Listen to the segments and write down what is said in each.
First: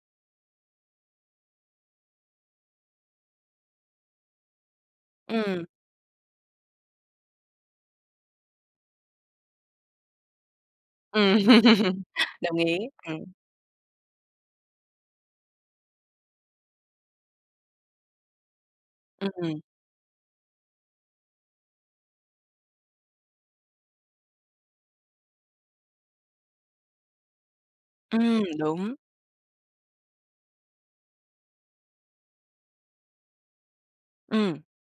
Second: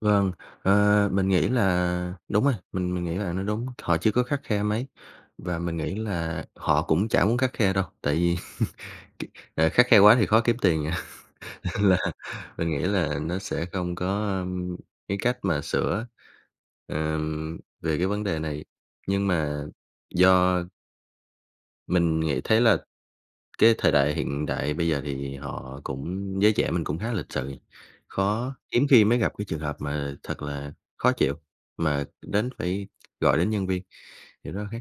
Vâng, ờ, mình nghĩ là đúng rồi, mình mình nghĩ là nó đúng. Họ chưa có khắt khe mấy và Ừm. mình nghĩ là họ cũng chả muốn khắt khe đâu, tại vì k ờ, khắt khe quá thì khó kiếm tiền à, Ừm, là đồng mình ý, nghĩ là ừm. nó sẽ không có, ưm, cái cách mà sửa, ờm, về cái vấn đề này, Ư, nhưng ừm. mà do Mình nghĩ thấy là cái thời đại hiện đại bây giờ thì họ cũng giới trẻ mình cũng khá lịch sự, Ừm, khó hiếm đúng. khi mới gặp cái trường hợp mà thật là khó chịu mà đến phải gọi đến nhân viên, thì Ừm. nó khác.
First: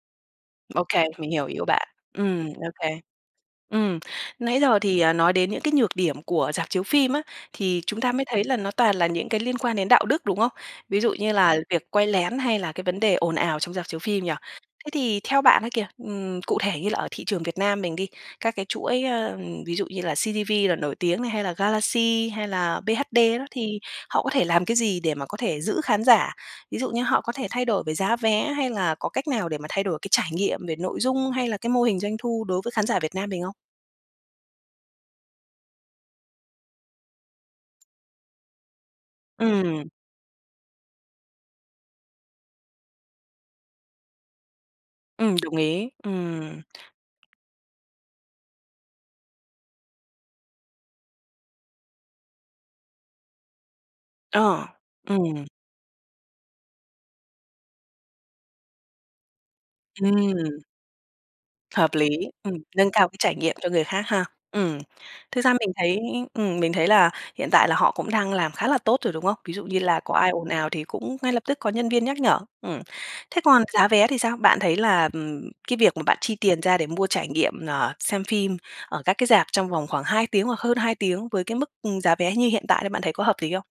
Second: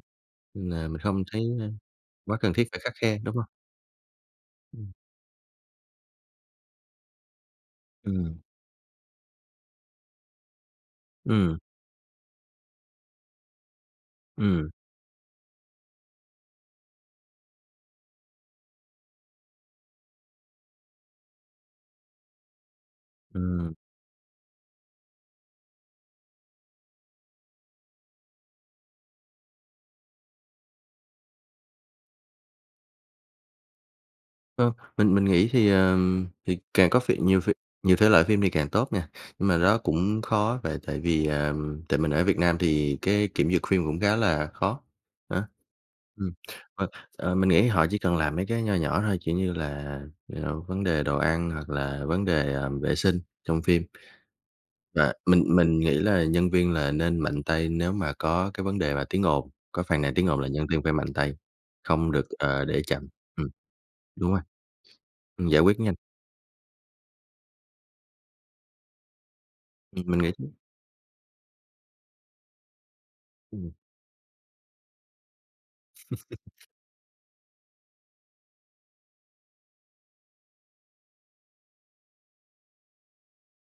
Ưm, là mình Okay, không mình thấy hiểu ý của n bạn. quá Ừm, cần thiết phải khắt okay. khe, đúng hông? Ừm, nãy giờ Ừm. thì, à, nói đến những cái nhược điểm của rạp chiếu phim á, thì chúng ta mới Ừm. thấy là nó toàn là những cái liên quan đến đạo đức, đúng không? Ví dụ như là Ừm. việc quay lén, hay là cái vấn đề ồn ào trong rạp chiếu phim nhỉ? Ừm. Thế thì theo bạn á kìa, ừm, cụ thể như là ở thị trường Việt Nam mình đi, các cái chuỗi, ờ, ví dụ như là CGV là nổi tiếng này, hay là Galaxy, hay là BHD đó Ừm. thì họ có thể làm cái gì để mà có thể giữ khán giả? Ví dụ như họ có thể thay đổi về giá vé, hay là có cách nào để mà thay đổi cái trải nghiệm về nội dung, hay là cái mô hình doanh thu đối với khán giả Việt Nam mình không? Ơ, mình mình nghĩ thì, ờ, thì càng có phỉ nhiều ph nhiều thể loại phim thì càng tốt nha, nhưng mà đó Ừm. cũng khó tại tại vì, à tại mình ở Việt Nam thì cái kiểm duyệt phim cũng khá là khó, Ừm, đó. đồng ý. Ừm, Ừm. và, ờ, mình nghĩ họ chỉ cần làm mấy cái nho nhỏ thôi, kiểu như là, ờ, vấn đề đồ ăn hoặc là vấn đề, ờ, vệ sinh trong phim. Ờ, Và mình ừm. mình nghĩ là nhân viên là nên mạnh tay nếu mà có cái vấn đề mà tiếng ồn, có phàn nàn tiếng ồn là Ừm. nhân viên phải mạnh tay, Hợp lý, không được, ừm, ờ, để nâng cao chậm cái trải ừm, nghiệm cho người khác ha? đúng rồi. Ừm. Thực Ưm, ra giải mình quyết nhanh. thấy ừm, mình thấy là hiện tại là họ cũng đang làm khá là tốt rồi, đúng không? Ví dụ như là Mình có mình ai nghĩ ồn ào thì cũng ngay lập tức có nhân viên nhắc nhở. Ừm. Thế còn Ừm. giá vé thì sao? Bạn thấy là, ừm, cái việc mà bạn chi tiền ra để mua trải nghiệm, ờ, xem phim ở các cái rạp trong vòng khoảng 2 tiếng hoặc hơn 2 tiếng với cái mức, ừm, giá vé như hiện tại là bạn thấy có hợp lý không?